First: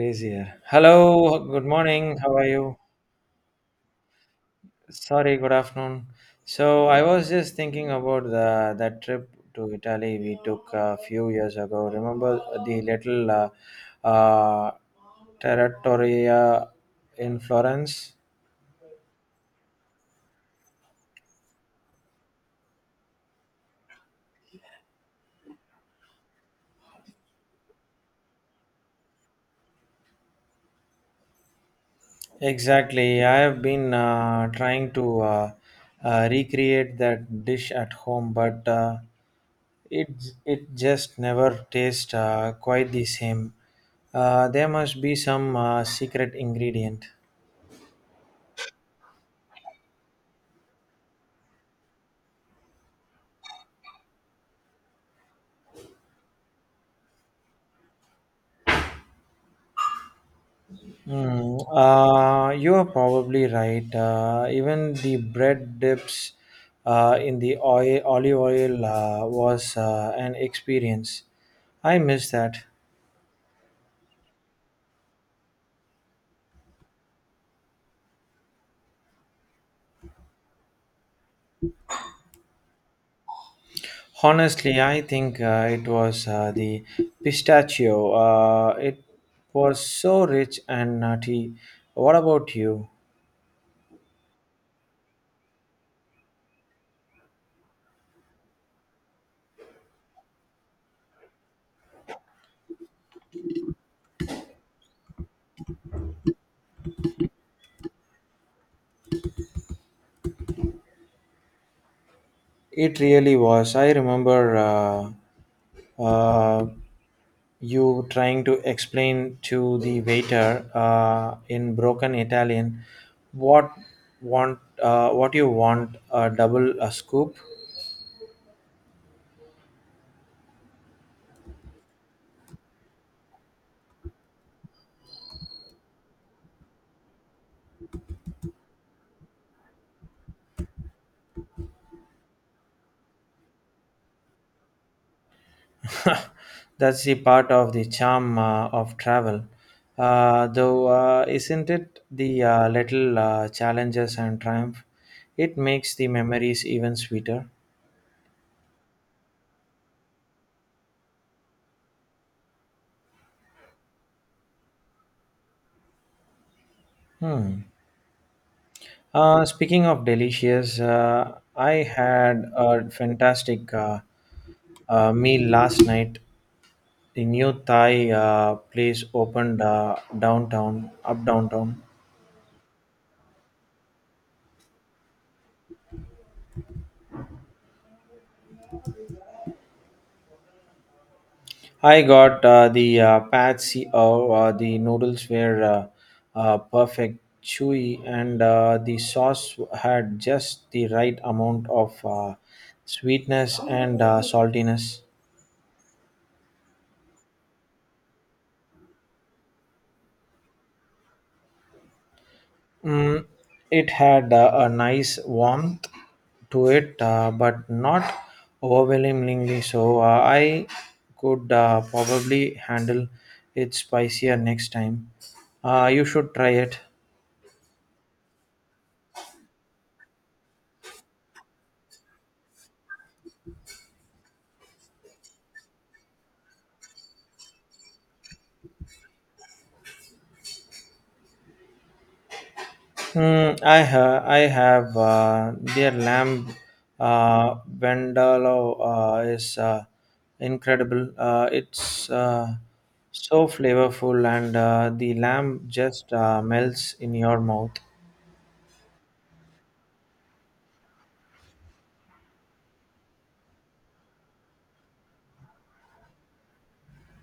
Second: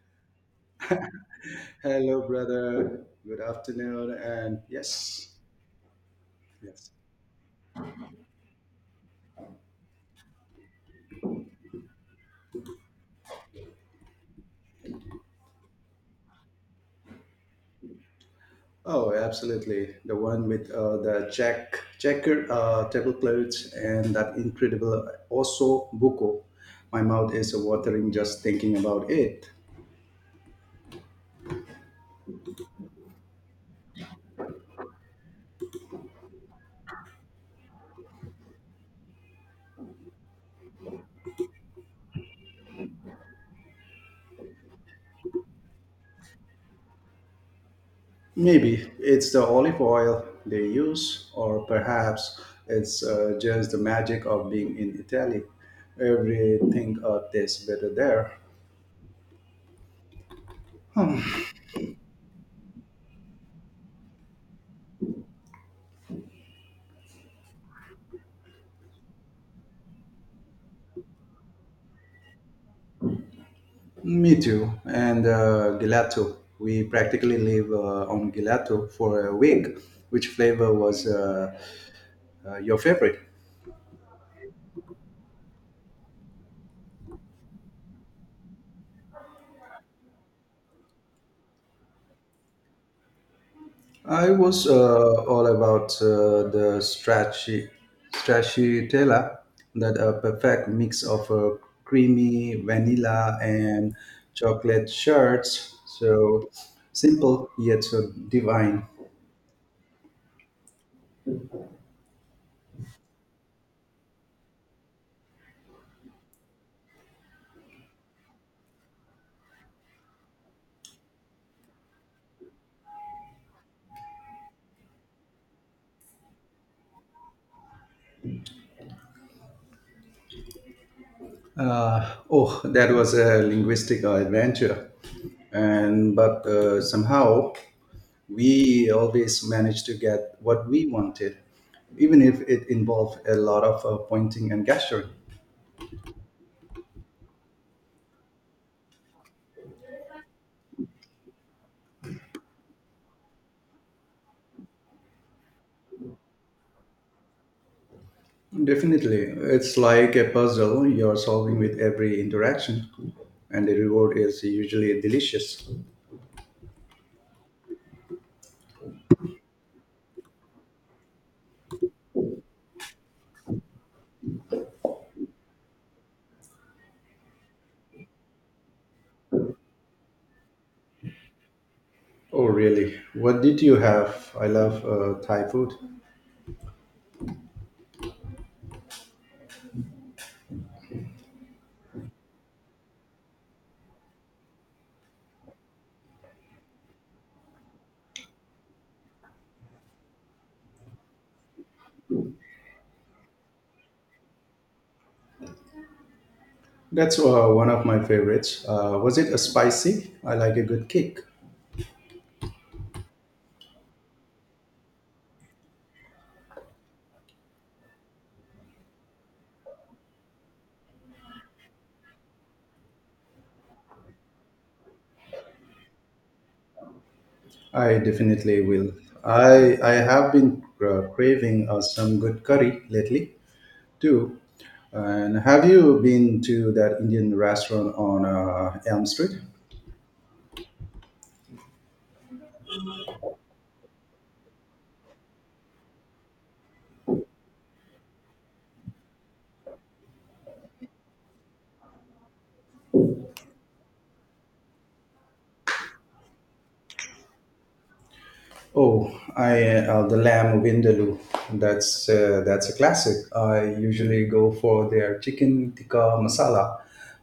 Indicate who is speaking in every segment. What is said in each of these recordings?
Speaker 1: Easier. Hello, good morning.
Speaker 2: Hello,
Speaker 1: How are you?
Speaker 2: brother. Good afternoon. And yes,
Speaker 1: Sorry, good afternoon. So
Speaker 2: yes.
Speaker 1: I was just thinking about the that trip to Italy we took a few years ago. Remember the little uh, Trattoria in Florence?
Speaker 2: Oh, absolutely. The one with the checkered tablecloths and that incredible osso buco. My mouth is watering just thinking about it.
Speaker 1: Exactly. I have been trying to recreate that dish at home, but it just never tastes quite the same. There must be some secret ingredient.
Speaker 2: Maybe it's the olive oil they use, or perhaps it's just the magic of being in Italy. Everything tastes better there.
Speaker 1: Hmm. You are probably right. Even the bread dips in the olive oil was an experience. I miss that.
Speaker 2: Me too. And gelato. We practically live on gelato for a week. Which flavor was your favorite?
Speaker 1: Honestly, I think it was the pistachio. It was so rich and nutty. What about you?
Speaker 2: I was all about the stracciatella, that a perfect mix of creamy vanilla and chocolate shards. So simple yet so divine.
Speaker 1: It really was. I remember uh, you trying to explain to the waiter in broken Italian what what you want a double a scoop.
Speaker 2: Oh, that was a linguistic adventure, and but somehow we always managed to get what we wanted, even if it involved a lot of pointing and gesturing.
Speaker 1: That's the part of the charm of travel. Though, isn't it the little challenges and triumph? It makes the memories even sweeter.
Speaker 2: Definitely, it's like a puzzle you're solving with every interaction, and the reward is usually delicious.
Speaker 1: Hmm. Speaking of delicious, I had a fantastic meal last night. The new Thai place opened up downtown.
Speaker 2: Oh, really? What did you have? I love Thai food.
Speaker 1: I got the pad see oh, the noodles were perfect, chewy, and the sauce had just the right amount of sweetness and saltiness.
Speaker 2: That's one of my favorites. Was it a spicy? I like a good kick.
Speaker 1: Mm, it had a nice warmth to it, but not overwhelmingly so. I could probably handle it spicier next time. You should try it.
Speaker 2: I definitely will. I have been craving some good curry lately too. And have you been to that Indian restaurant on Elm Street?
Speaker 1: I have their lamb vindaloo, is incredible. It's so flavorful, and the lamb just melts in your mouth.
Speaker 2: Oh, I, the lamb vindaloo. That's a classic. I usually go for their chicken tikka masala,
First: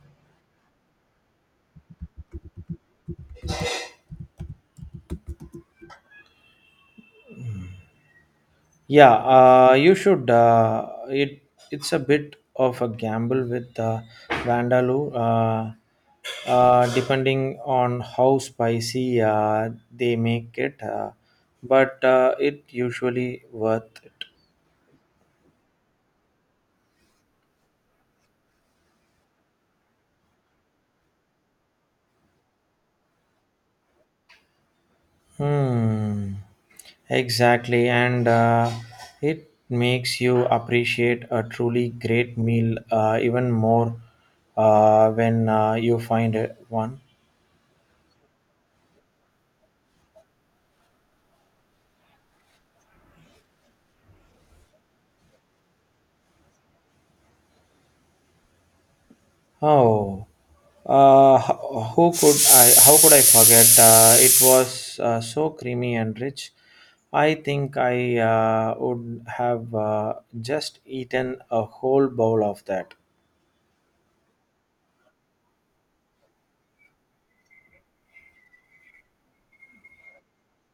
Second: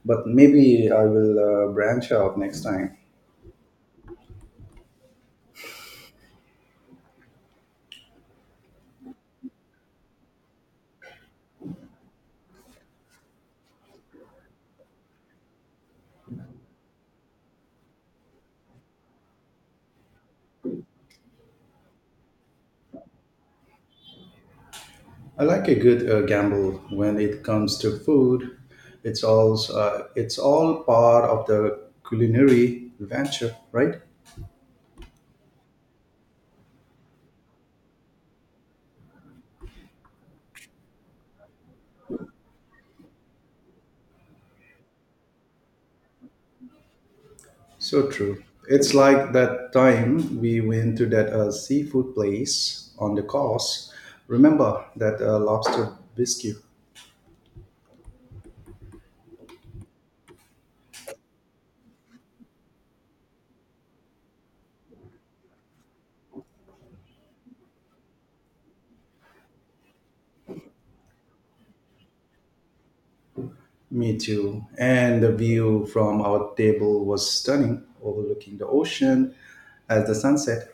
Speaker 2: but maybe I will branch out next time.
Speaker 1: Yeah, you should. It's a bit of a gamble with Vandaloo, depending on how spicy they make it, but it usually worth it.
Speaker 2: I like a good gamble when it comes to food. It's all part of the culinary adventure, right?
Speaker 1: Hmm. Exactly, and it makes you appreciate a truly great meal even more when you find it one.
Speaker 2: So true. It's like that time we went to that seafood place on the coast. Remember that lobster biscuit?
Speaker 1: Oh, who could I? How could I forget? It was so creamy and rich. I think I would have just eaten a whole bowl of that.
Speaker 2: Me too. And the view from our table was stunning, overlooking the ocean as the sunset.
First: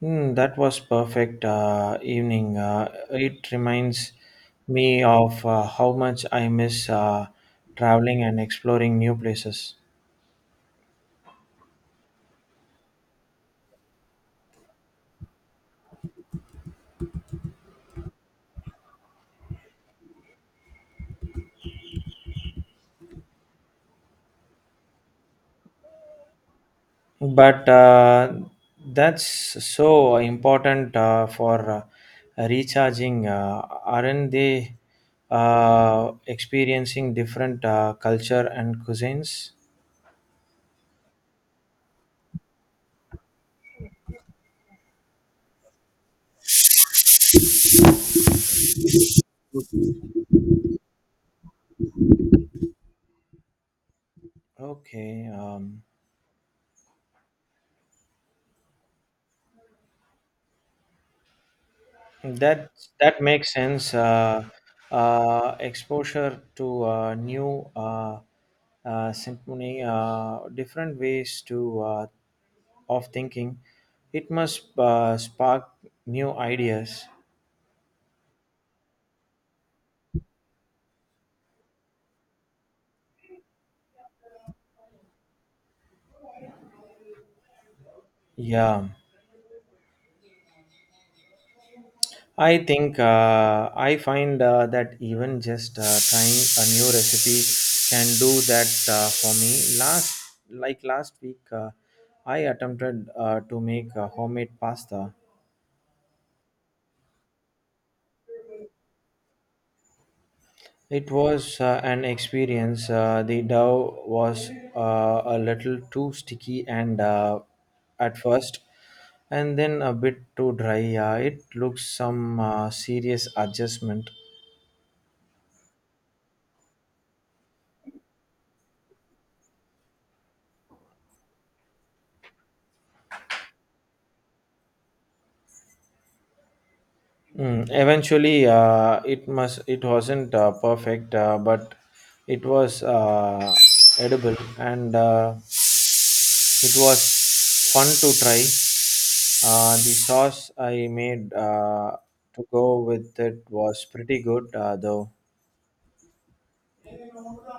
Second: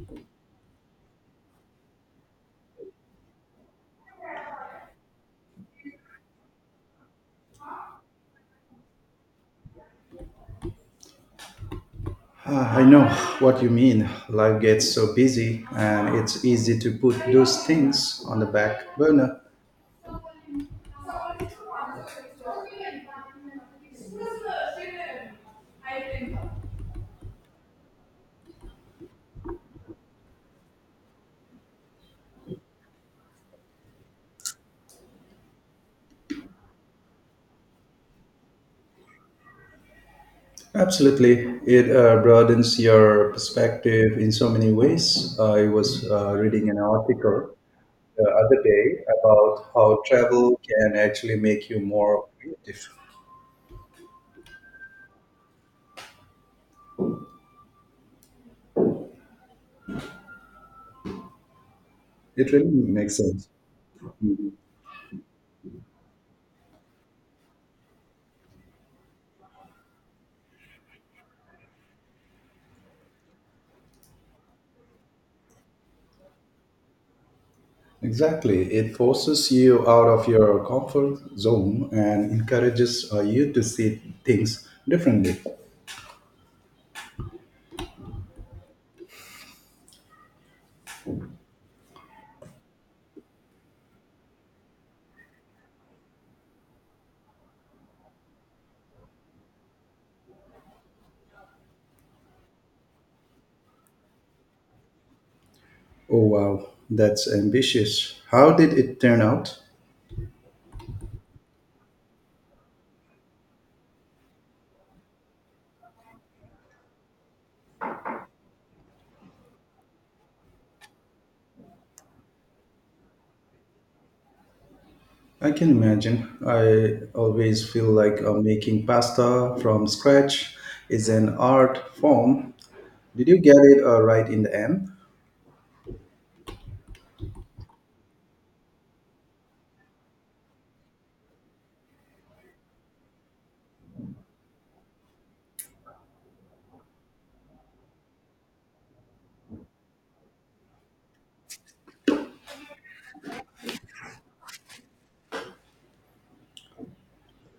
Speaker 1: Hmm, that was perfect evening. It reminds me of how much I miss traveling and exploring new places.
Speaker 2: Ah, I know what you mean. Life gets so busy, and it's easy to put those things on the back burner.
Speaker 1: But that's so important for recharging, aren't they experiencing different culture and cuisines?
Speaker 2: Absolutely. It broadens your perspective in so many ways. I was reading an article the other day about how travel can actually make you more creative.
Speaker 1: Okay. um,
Speaker 2: It really
Speaker 1: that
Speaker 2: makes
Speaker 1: that
Speaker 2: sense.
Speaker 1: makes sense. Exposure to new symphony, different ways to of thinking, it must spark new ideas.
Speaker 2: Exactly. It forces you out of your comfort zone and encourages you to see things differently.
Speaker 1: Yeah, I think I find that even just trying a new recipe can do that for me. Like last week, I attempted to make homemade pasta.
Speaker 2: Oh wow, that's ambitious. How did it turn out?
Speaker 1: It was an experience. The dough was a little too sticky and at first, and then a bit too dry. It looks some serious adjustment.
Speaker 2: I can imagine. I always feel like making pasta from scratch is an art form. Did you get it right in the end?
Speaker 1: Mm, eventually, it wasn't perfect, but it was edible, and it was fun to try. The sauce I made to go with it was pretty good, though.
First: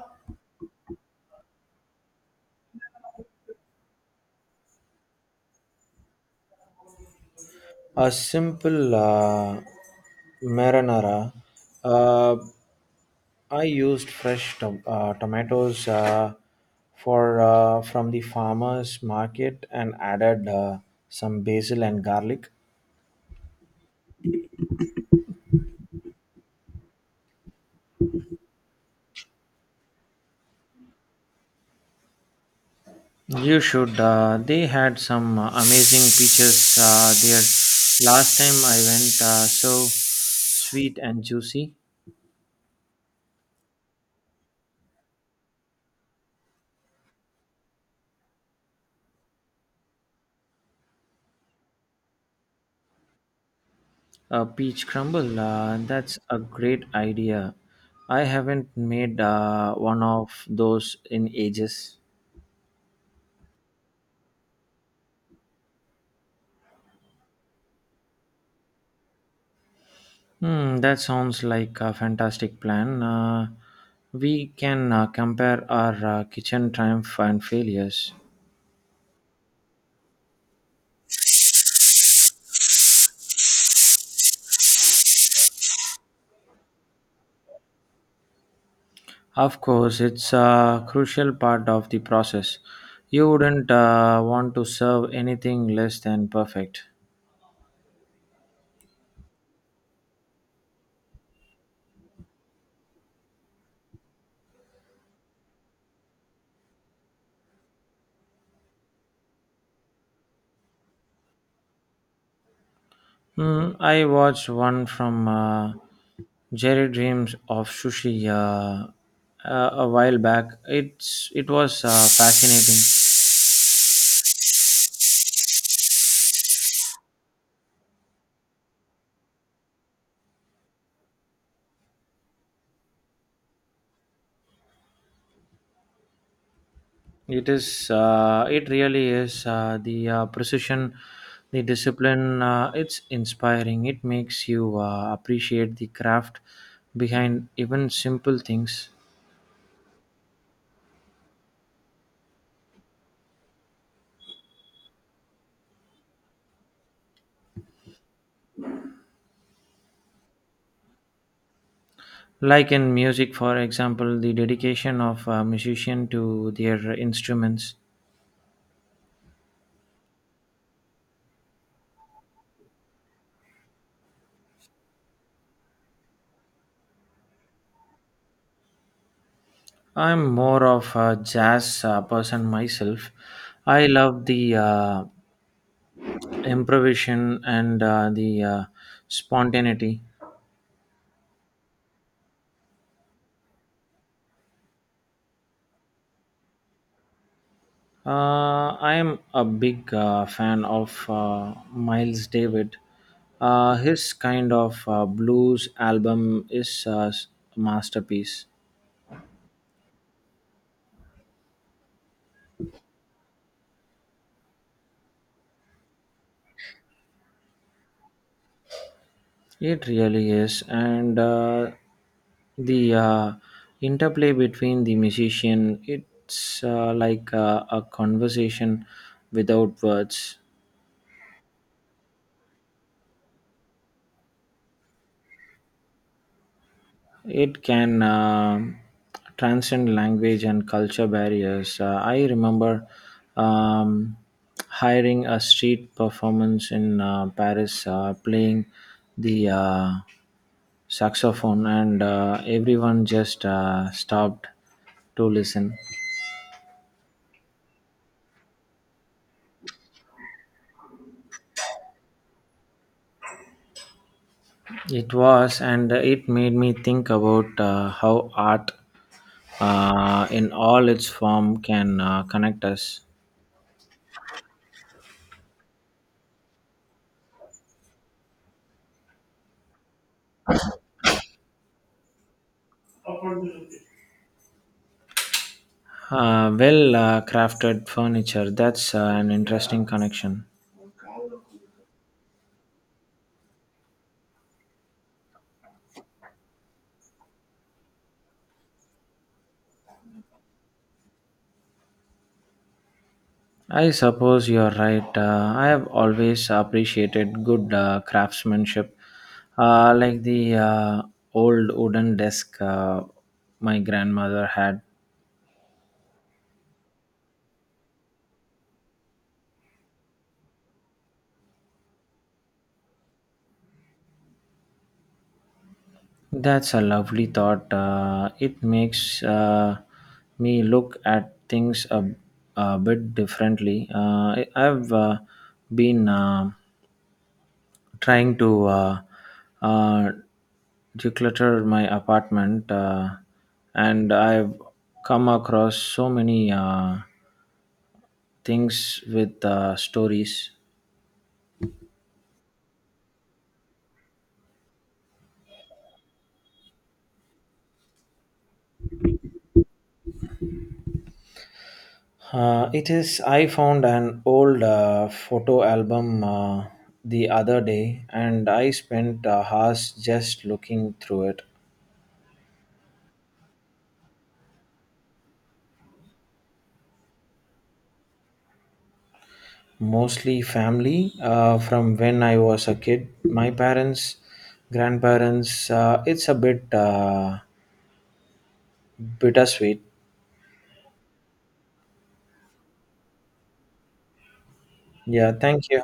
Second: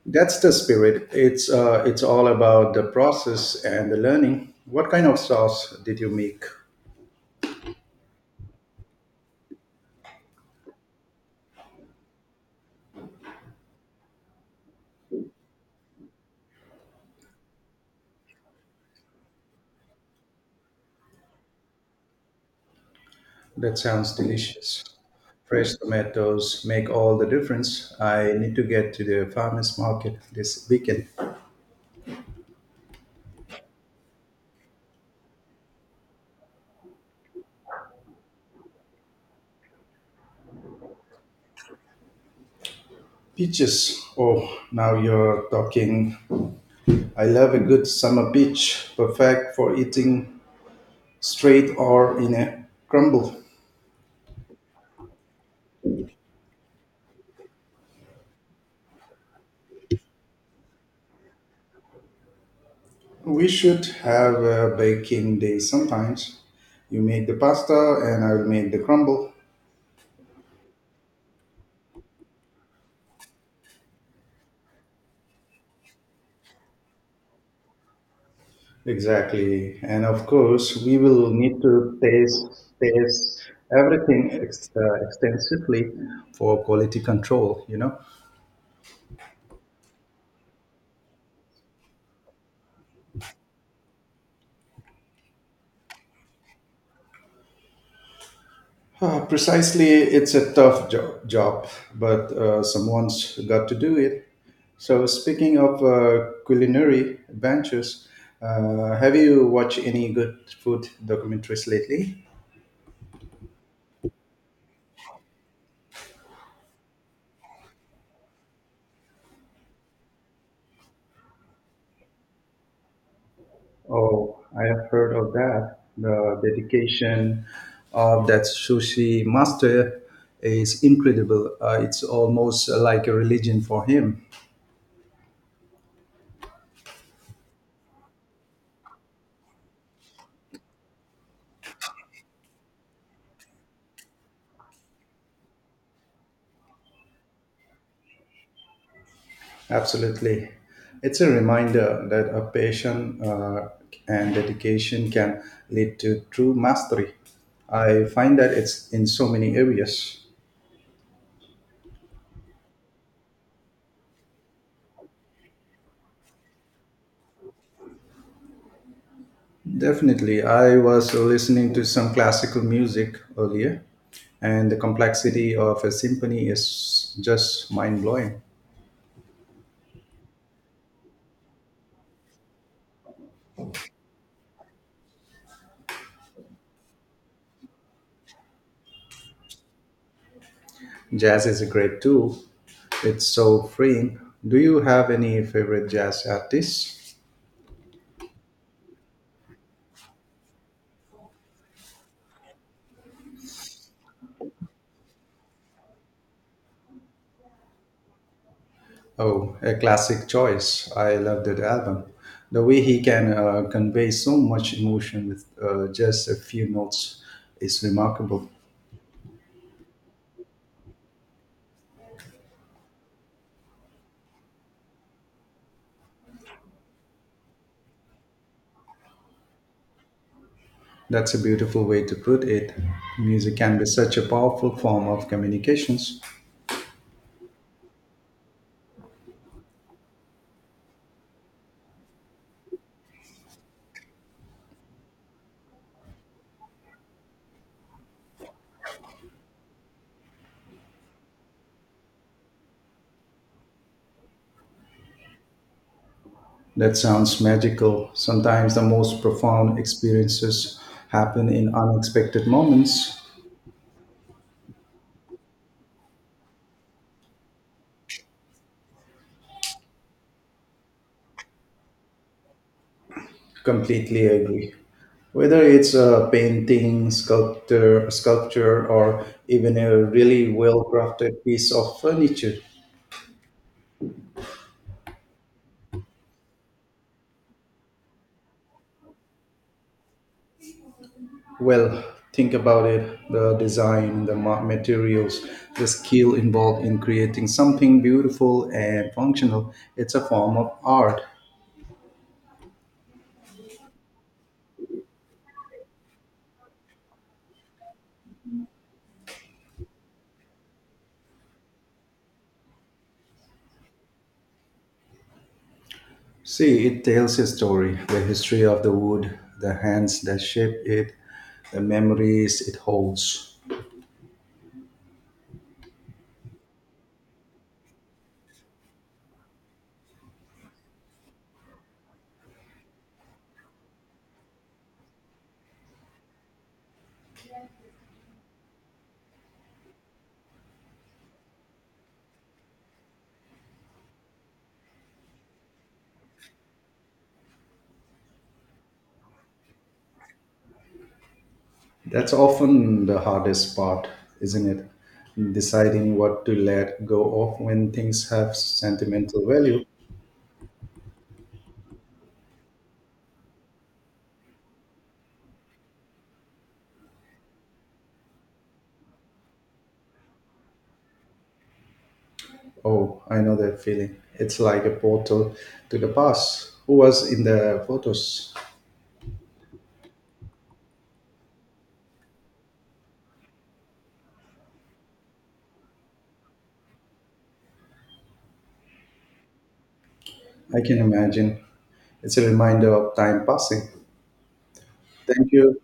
Speaker 2: That's the spirit. It's all about the process and the learning. What kind of sauce did you make?
Speaker 1: A simple marinara. Uh, I used fresh tomatoes for from the farmers market, and added some basil and garlic.
Speaker 2: That sounds delicious. Fresh tomatoes make all the difference. I need to get to the farmers market this weekend.
Speaker 1: You should. They had some amazing peaches there. Last time I went, so sweet and juicy.
Speaker 2: Beaches. Oh, now you're talking. I love a good summer beach, perfect for eating straight or in a crumble.
Speaker 1: A peach crumble. That's a great idea. I haven't made one of those in ages.
Speaker 2: We should have a baking day sometimes. You make the pasta and I will make the crumble.
Speaker 1: Hmm, that sounds like a fantastic plan. We can compare our kitchen triumph and failures.
Speaker 2: Exactly. And of course, we will need to taste everything extensively for quality control, you know.
Speaker 1: Of course, it's a crucial part of the process. You wouldn't want to serve anything less than perfect.
Speaker 2: Precisely, it's a tough job, but someone's got to do it. So, speaking of culinary ventures, have you watched any good food documentaries lately?
Speaker 1: Hmm, I watched one from Jerry Dreams of Sushi a while back. It was fascinating.
Speaker 2: Oh, I have heard of that. The dedication of that sushi master is incredible. It's almost like a religion for him.
Speaker 1: It is. It really is. The precision, the discipline. It's inspiring. It makes you appreciate the craft behind even simple things.
Speaker 2: Absolutely. It's a reminder that a passion and dedication can lead to true mastery. I find that it's in so many areas.
Speaker 1: Like in music, for example, the dedication of a musician to their instruments.
Speaker 2: Definitely. I was listening to some classical music earlier, and the complexity of a symphony is just mind blowing.
Speaker 1: I'm more of a jazz person myself. I love the improvisation and the spontaneity.
Speaker 2: Jazz is a great tool, it's so freeing. Do you have any favorite jazz artists?
Speaker 1: I am a big fan of Miles David. His kind of blues album is a masterpiece.
Speaker 2: Oh, a classic choice. I love that album. The way he can convey so much emotion with just a few notes is remarkable.
Speaker 1: It really is, and the interplay between the musician, it's like a conversation without words.
Speaker 2: That's a beautiful way to put it. Music can be such a powerful form of communications.
Speaker 1: It can transcend language and culture barriers. I remember um, hiring a street performance in Paris, playing the saxophone, and everyone just stopped to listen.
Speaker 2: That sounds magical. Sometimes the most profound experiences happen in unexpected moments.
Speaker 1: It was, and it made me think about how art in all its form can connect us.
Speaker 2: Completely agree. Whether it's a painting, sculptor, sculpture, or even a really well-crafted piece of furniture,
Speaker 1: Well, crafted furniture, that's an interesting connection.
Speaker 2: well, think about it: the design, the materials, the skill involved in creating something beautiful and functional. It's a form of art.
Speaker 1: I suppose you're right. I have always appreciated good craftsmanship, like the old wooden desk my grandmother had.
Speaker 2: See, it tells a story, the history of the wood, the hands that shape it, the memories it holds.
Speaker 1: That's a lovely thought. It makes me look at things a bit differently. I've been trying to uh, declutter my apartment, and I've come across so many things with stories.
Speaker 2: That's often the hardest part, isn't it? Deciding what to let go of when things have sentimental value.
Speaker 1: It is. I found an old photo album the other day, and I spent hours just looking through it.
Speaker 2: Oh, I know that feeling. It's like a portal to the past. Who was in the photos?
Speaker 1: Mostly family from when I was a kid, my parents, grandparents. It's a bit bittersweet.
Speaker 2: I can imagine. It's a reminder of time passing.
Speaker 1: Yeah,
Speaker 2: Thank
Speaker 1: thank
Speaker 2: you.
Speaker 1: you.